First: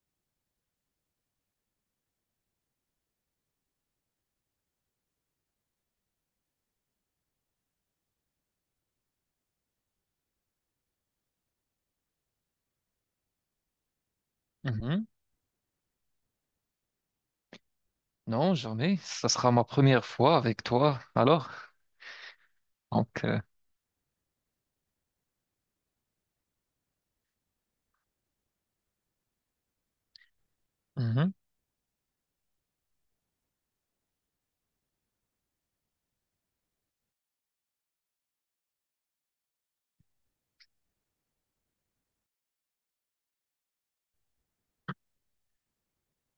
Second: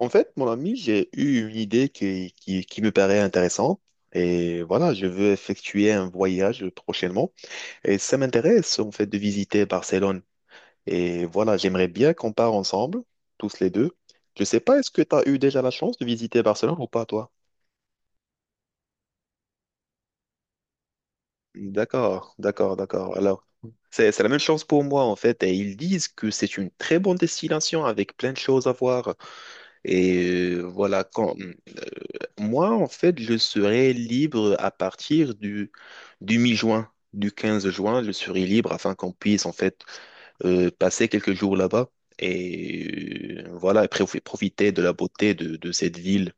En fait, mon ami, j'ai eu une idée qui me paraît intéressante. Et voilà, je veux effectuer un voyage prochainement. Et ça m'intéresse, en fait, de visiter Barcelone. Et voilà, j'aimerais bien qu'on part ensemble, tous les deux. Je sais pas, est-ce que Mhm. tu as eu déjà la chance de visiter Barcelone ou pas, toi? Non, jamais. Ça sera ma première fois avec toi. Alors, D'accord, d'accord, d'accord. donc, Alors, c'est la même chose pour moi, en fait. Et ils disent que c'est une très bonne destination avec plein de choses à voir. Et voilà, mhm. quand moi, en fait, je serai libre à partir du mi-juin, du 15 juin, je serai libre afin qu'on puisse, en fait, passer quelques jours là-bas et voilà, après, vous profiter de la beauté de cette ville.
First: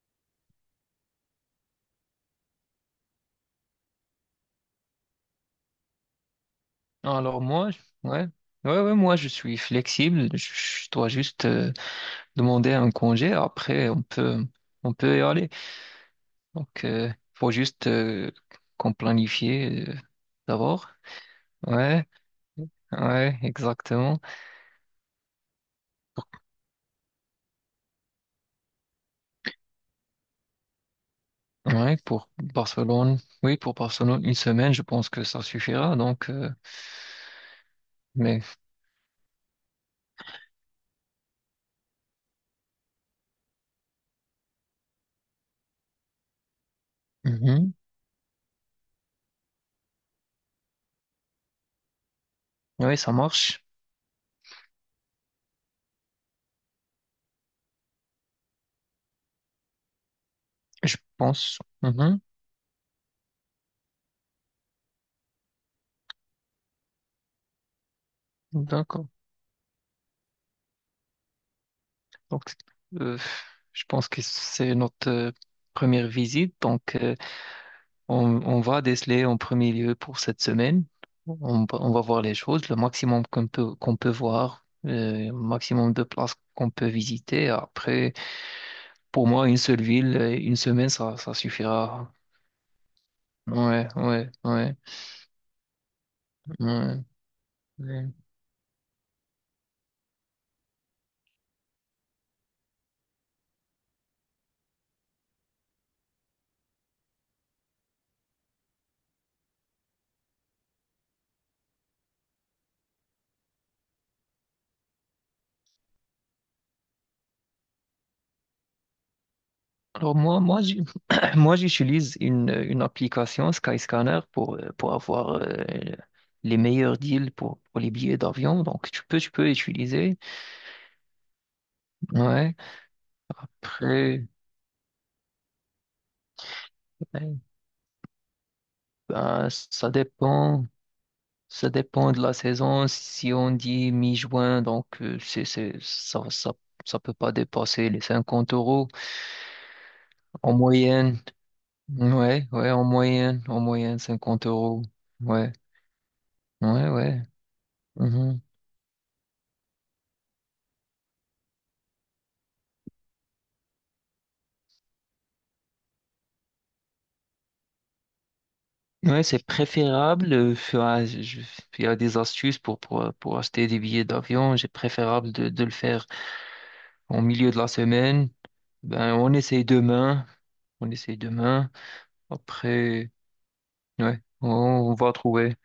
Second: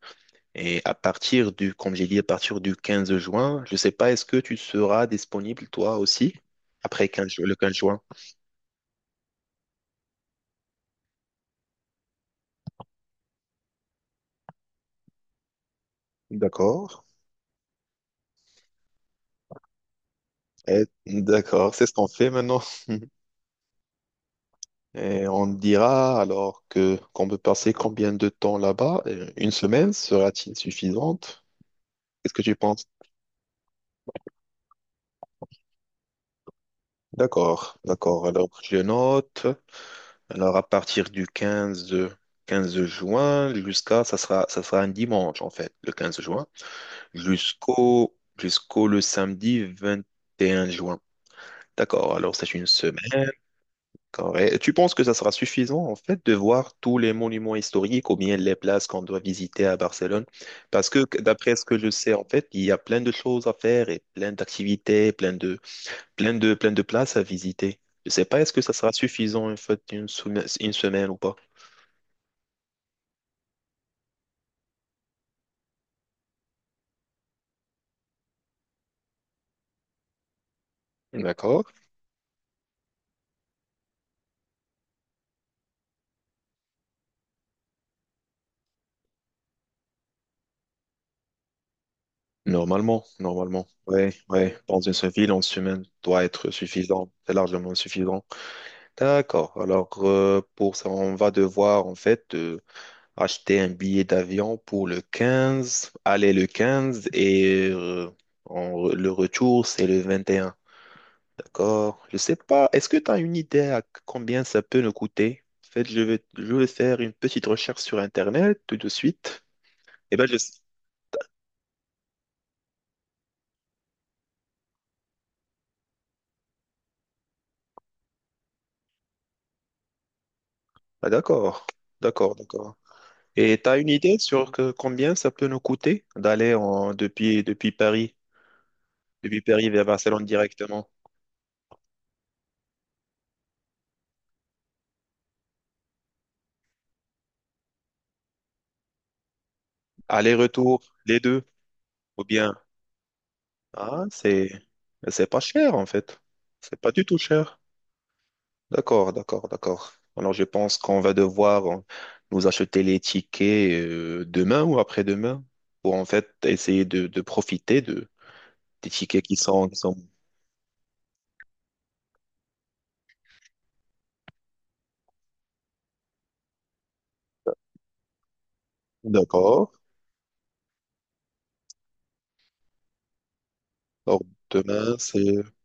Et à partir du, comme j'ai dit, à partir du 15 juin, je sais pas, est-ce que tu seras disponible toi aussi après quinze Alors ju- le moi, 15 juin? ouais, ouais, ouais, moi je suis flexible. Je dois juste demander un congé. Après, on peut y aller. Donc, D'accord. Faut juste qu'on planifie Eh, d'abord. d'accord, c'est ce Ouais, qu'on fait maintenant. ouais, exactement. Et on dira alors que qu'on peut passer combien de temps là-bas? Une semaine sera-t-il suffisante? Ouais, pour Qu'est-ce que tu penses? Barcelone. Oui, pour Barcelone, une semaine, je pense que ça suffira. Donc, D'accord, d'accord. Alors mais, je note. Alors à partir du 15, 15 juin jusqu'à ça sera un dimanche en fait, le 15 juin, mhm. jusqu'au le samedi 21 juin. D'accord, alors c'est une Ouais, ça semaine. marche. Correct. Tu penses que ça sera suffisant, en fait, de voir tous les monuments historiques ou bien les places qu'on doit visiter à Barcelone? Parce Je que, d'après pense. ce que je sais, Mhm. en fait, il y a plein de choses à faire et plein d'activités, plein de places à visiter. Je sais pas, est-ce que ça sera D'accord. suffisant, en fait, une semaine ou pas? Donc, euh, je pense que c'est notre première visite. Donc, on va déceler en premier lieu pour cette semaine. D'accord. On va voir les choses, le maximum qu'on peut voir, le maximum de places qu'on peut visiter. Après, pour moi, une seule ville, une semaine, ça suffira. Normalement, normalement. Ouais, Ouais, ouais, ouais. ouais, Dans une seule ville, en semaine, doit être ouais. suffisant. C'est largement Ouais. suffisant. D'accord. Alors, pour ça, on va devoir, en fait, acheter un billet d'avion pour le 15, aller le 15 et le retour, c'est le 21, d'accord? Je sais pas, est-ce que tu as une idée à combien ça peut nous coûter? En fait, je vais faire une petite recherche sur Internet tout de suite. Alors Et ben, je... moi, moi j'utilise une application Skyscanner pour avoir les meilleurs deals pour les billets d'avion. Donc tu peux utiliser. Ah, d'accord, d'accord, Ouais. d'accord. Et tu as une idée Après, sur combien ça peut nous coûter d'aller en, ouais, depuis, depuis ben, Paris vers ça Barcelone dépend. directement? Ça dépend de la saison. Si on dit mi-juin, donc ça peut pas dépasser les 50 € en Aller-retour, les moyenne. deux, ou Ouais, bien... ouais, en moyenne Ah, 50 c'est euros. c'est pas Ouais, cher en fait. C'est ouais, pas du tout ouais. cher. Mhm. D'accord, d'accord, d'accord. Alors je pense qu'on va devoir nous acheter les tickets demain ou après-demain pour en fait essayer de profiter de des Ouais, tickets qui c'est sont qui sont préférable. Enfin, il y a des astuces pour acheter des billets d'avion. C'est préférable de le faire en milieu de la semaine. Ben, on essaye D'accord. demain. On essaye demain. Après, ouais, Alors on demain va c'est trouver.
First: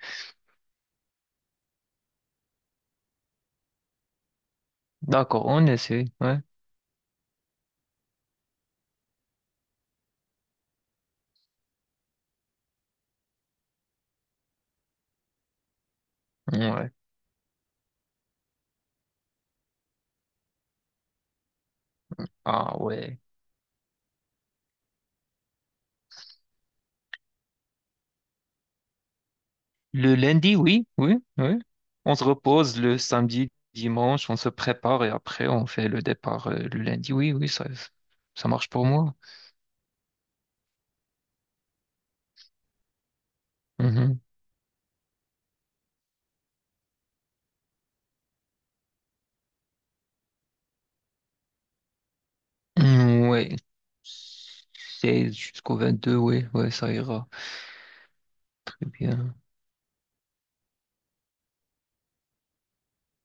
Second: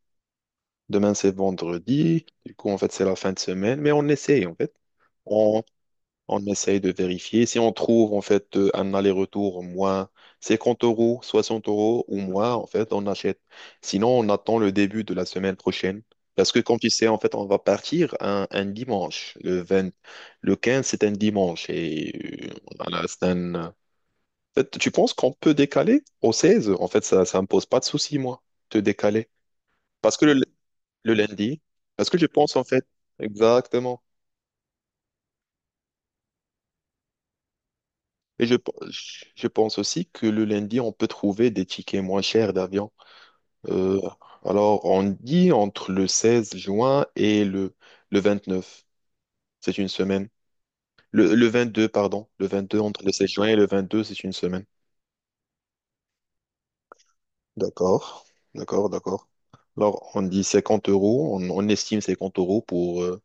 demain c'est vendredi. Du coup en fait c'est la fin de semaine, mais on essaye en fait. D'accord, on essaye. Ouais, On essaye de vérifier. Si on trouve en fait un aller-retour moins 50 euros, 60 euros ou moins, en fait, on achète. Sinon, on attend le début de la semaine prochaine. Parce que comme tu ouais. sais, en fait, on va partir un dimanche. Le 15, c'est un dimanche. Et Ah voilà, ouais. En fait, tu penses qu'on peut décaler au 16? En fait, ça me pose pas de souci, moi, de décaler. Parce Le que le, lundi, oui, le oui, oui. lundi, parce On que se je pense, en repose fait, le samedi, exactement. dimanche, on se prépare et après on fait le départ le lundi. Oui, oui, ça, Et ça je, marche pour moi. je pense aussi que le lundi, on peut trouver des tickets moins chers d'avion. Euh, Mhm. alors, on dit entre le 16 juin et le 29. C'est une semaine. Le 22, pardon. Le 22 entre le Hmm, 16 juin ouais, et le 22, c'est une semaine. 16 jusqu'au 22, ouais, ouais, ça ira D'accord, très d'accord, d'accord. bien. Alors, on dit 50 euros, on estime 50 euros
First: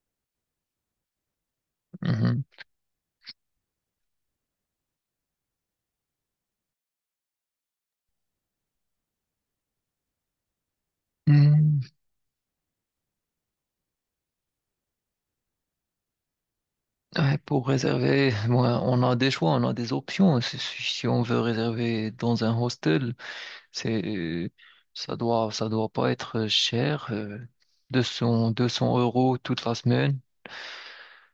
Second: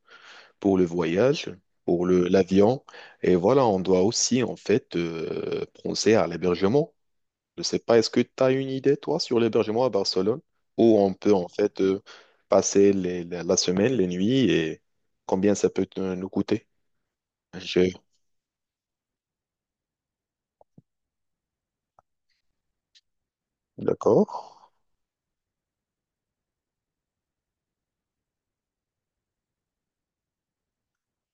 pour le, voyage, pour Mhm. l'avion. Et voilà, on doit aussi, en fait, penser à l'hébergement. Je sais pas, est-ce que tu as une idée, toi, sur l'hébergement à Barcelone, où on peut en Hmm, fait passer la semaine, les nuits, et combien ça peut nous coûter? ouais, pour Je... réserver, bon, on a des choix, on a des options. Si on veut réserver dans un hostel, D'accord. c'est, ça doit pas être cher. 200 € toute la semaine.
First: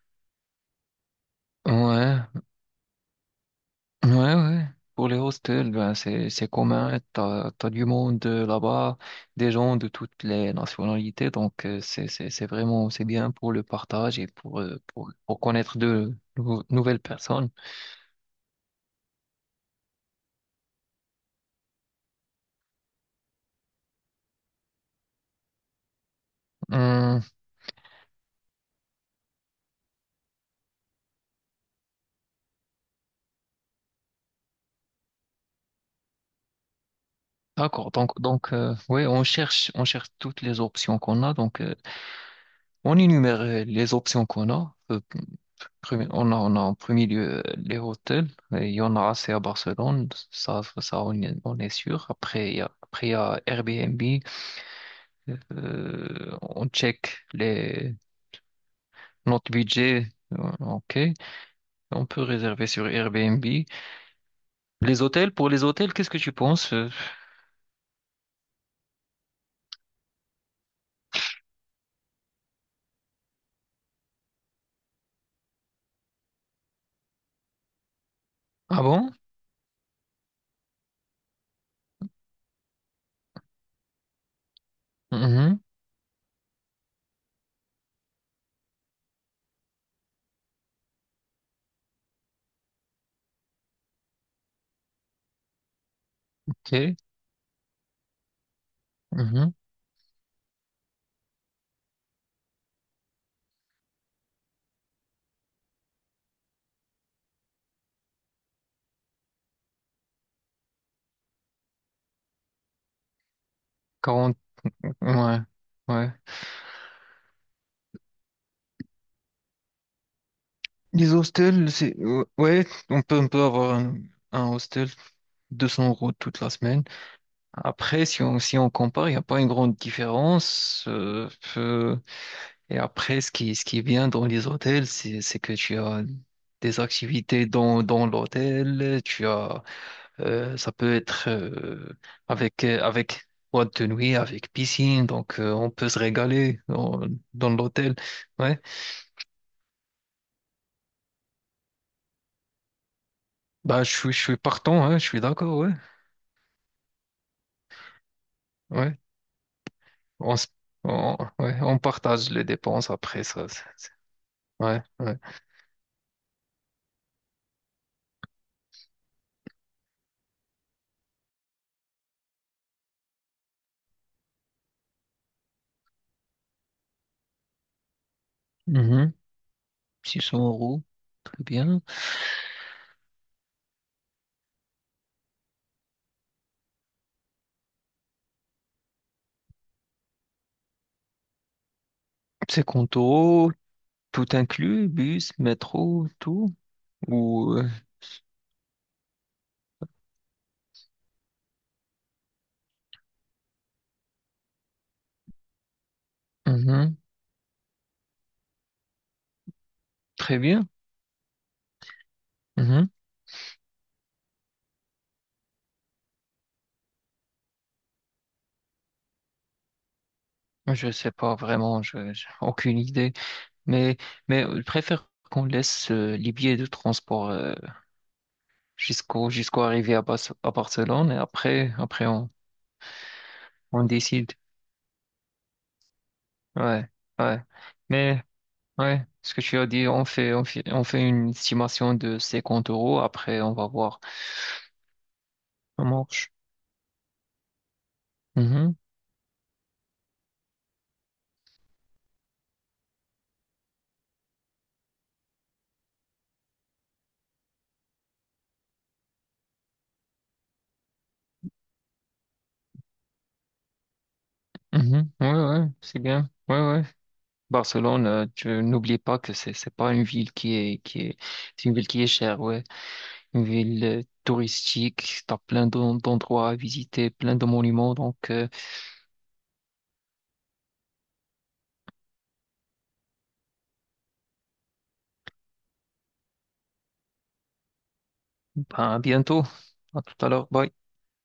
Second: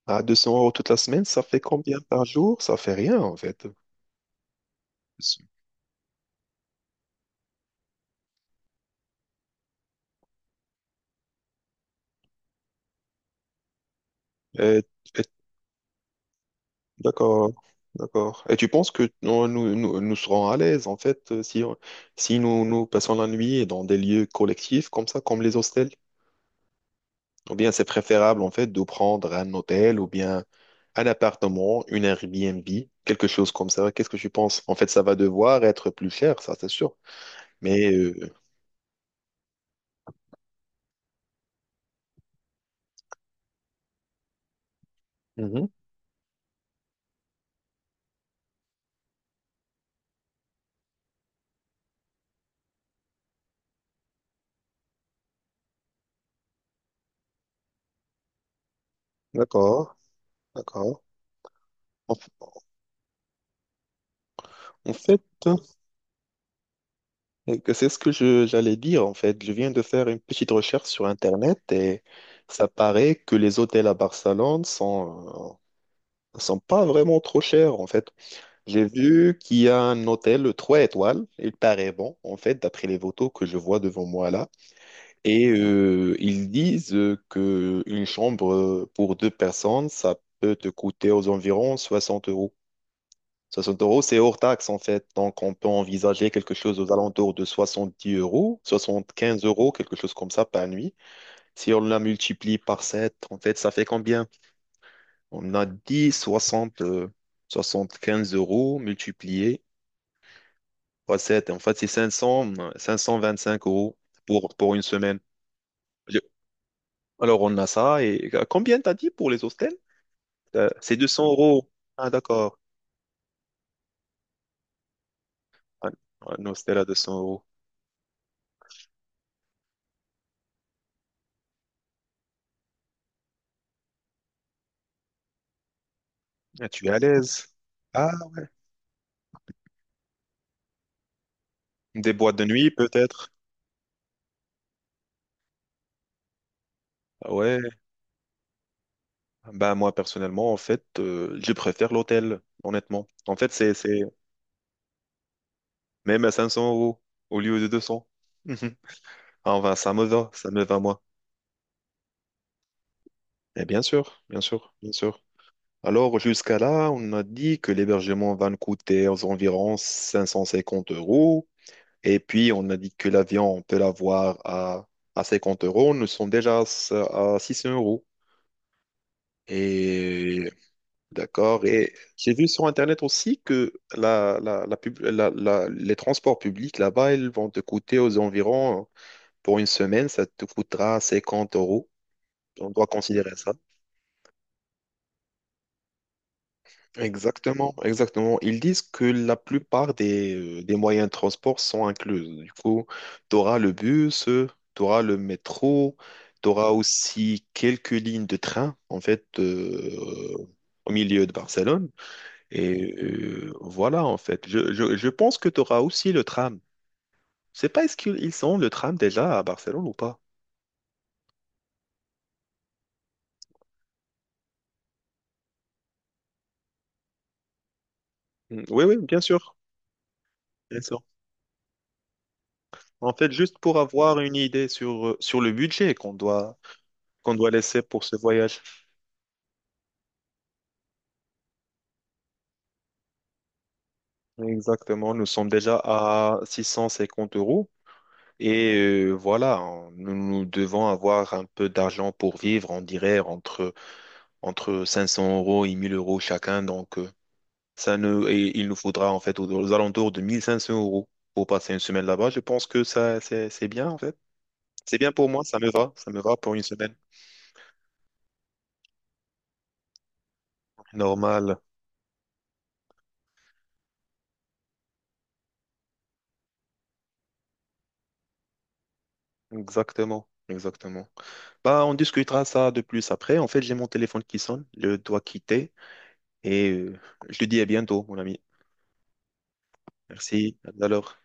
À 200 euros toute la semaine, ça fait combien par Ouais, jour? Ça fait rien, en fait. Ouais, ouais. Pour les hostels, ben c'est commun. T'as du monde là-bas, des gens de toutes les nationalités. Donc c'est vraiment c'est bien pour le partage et pour euh, Et- pour, et- pour connaître de nouvelles personnes. D'accord, d'accord. Et tu penses que nous serons à l'aise, en fait, si nous passons la nuit dans des lieux collectifs comme ça, comme les hostels? Hum, Ou bien c'est préférable en fait de prendre un hôtel ou bien un appartement, une Airbnb, quelque chose comme ça. Qu'est-ce que tu penses? En fait, ça va devoir être plus cher, ça c'est sûr. d'accord. Mais euh, Donc ouais, on cherche toutes les options qu'on a. Donc on énumère les options qu'on a. Mhm, On a en premier lieu les hôtels. Et il y en a assez à Barcelone, ça on est sûr. Après, il y a Airbnb. On check notre d'accord, budget. Ok, d'accord. on En, peut f- réserver sur Airbnb. en Les fait, hôtels, pour les hôtels, qu'est-ce que tu penses? Que c'est ce que j'allais dire en fait. Je viens de faire une petite recherche sur Internet et ça paraît que les hôtels à Barcelone sont pas vraiment trop chers en fait. Ah J'ai bon? vu qu'il y a un hôtel 3 étoiles, il paraît bon, en fait, d'après les photos que je vois devant moi là. Et Mhm. Ils disent que une chambre pour deux personnes, ça peut te coûter aux environs 60 euros. 60 euros, c'est hors taxe en fait, donc on peut envisager quelque chose aux Ok. alentours de 70 euros, 75 Mhm. euros, quelque chose comme ça par nuit. Si on la multiplie par 7, en fait, ça fait combien? On a dit 60, quinze euros multiplié. Ouais, en fait, c'est 525 euros 40. pour une semaine. Ouais. Ouais. Je- Alors, on a ça. Et combien t'as dit pour les hostels? C'est deux Les cents euros. hostels, c'est. Ah, d'accord. Ouais, on peut avoir un hostel 200 Un, euros toute un la hostel semaine. à 200 euros. Après, si on compare, il n'y a pas une grande différence. Euh, et après, ce qui est bien dans les hôtels, c'est que tu as Ah, des tu es à l'aise. activités dans Ah, l'hôtel. Ça peut être euh, des boîtes de avec, nuit, euh, avec peut-être. boîte de nuit, avec piscine. Donc, on peut se régaler dans, Ah dans ouais. l'hôtel. Ouais. Ben, moi, personnellement, en fait, je préfère l'hôtel, honnêtement. En fait, c'est, Bah, je c'est suis, je suis partant, hein, je suis d'accord. Ouais. même à 500 euros au lieu de 200. Mhm. Ouais. Ah, enfin, ça me va. On, se- Ça me va, moi. Ouais, on partage les dépenses après ça. Et bien sûr, bien sûr, Ouais. bien Ouais. sûr. Alors, jusqu'à là, on a dit que l'hébergement va nous coûter aux environs 550 euros. Et puis, on a dit que l'avion, on peut l'avoir à, 50 euros. Nous sommes déjà à, 600 euros. Mhm. 600 Et euros. d'accord. Bien. Et j'ai vu sur Internet aussi que la pub- la- la- les transports publics là-bas, ils vont te coûter aux environs, pour une semaine, ça te coûtera 50 euros. C'est On doit considérer ça. compto, tout inclus, bus, métro, tout. Ou, Exactement, exactement. Ils disent que la plupart des moyens de transport sont inclus. Du coup, tu auras le bus, tu auras le métro, tu auras mhm, aussi quelques lignes de train, en fait, très bien. au milieu de Barcelone. Mhm. Et voilà, en fait. Je pense que tu auras aussi le tram. Je sais pas, est-ce qu'ils ont le tram déjà à Barcelone ou pas? Je sais pas vraiment, je j'ai aucune idée. Mais mais je préfère qu'on laisse les billets de transport Mm, oui, oui, bien jusqu'au sûr, jusqu'au arrivée à bien sûr. Barcelone et après on En fait, juste pour on avoir décide. une idée sur le budget qu'on doit, Ouais, qu'on ouais. doit laisser pour ce Mais voyage. ouais, ce que tu as dit, on fait une estimation de 50 euros. Après on va voir. Exactement, nous sommes déjà Ça marche. à 650 euros et Mhm. Voilà, nous devons avoir un peu d'argent pour vivre, on dirait entre 500 euros et 1000 euros chacun. Donc, ça ne, et il nous faudra en fait aux alentours de 1500 euros pour passer une semaine là-bas. Je pense que ça, c'est bien en fait. C'est Mhm. bien pour Ouais, moi, ouais, c'est ça me bien. va pour Ouais, une ouais. semaine Barcelone, tu n'oublie pas que c'est pas une ville qui est, Normal. c'est une ville qui est chère, ouais. Une ville touristique, t'as plein d'endroits à visiter, plein de monuments, donc Exactement, exactement. Bah, on discutera ça de plus après. En fait, j'ai mon téléphone qui sonne, je dois quitter. Et je te dis à bientôt, mon ami. ben, à bientôt. À tout à l'heure. Merci. À Bye. tout à l'heure.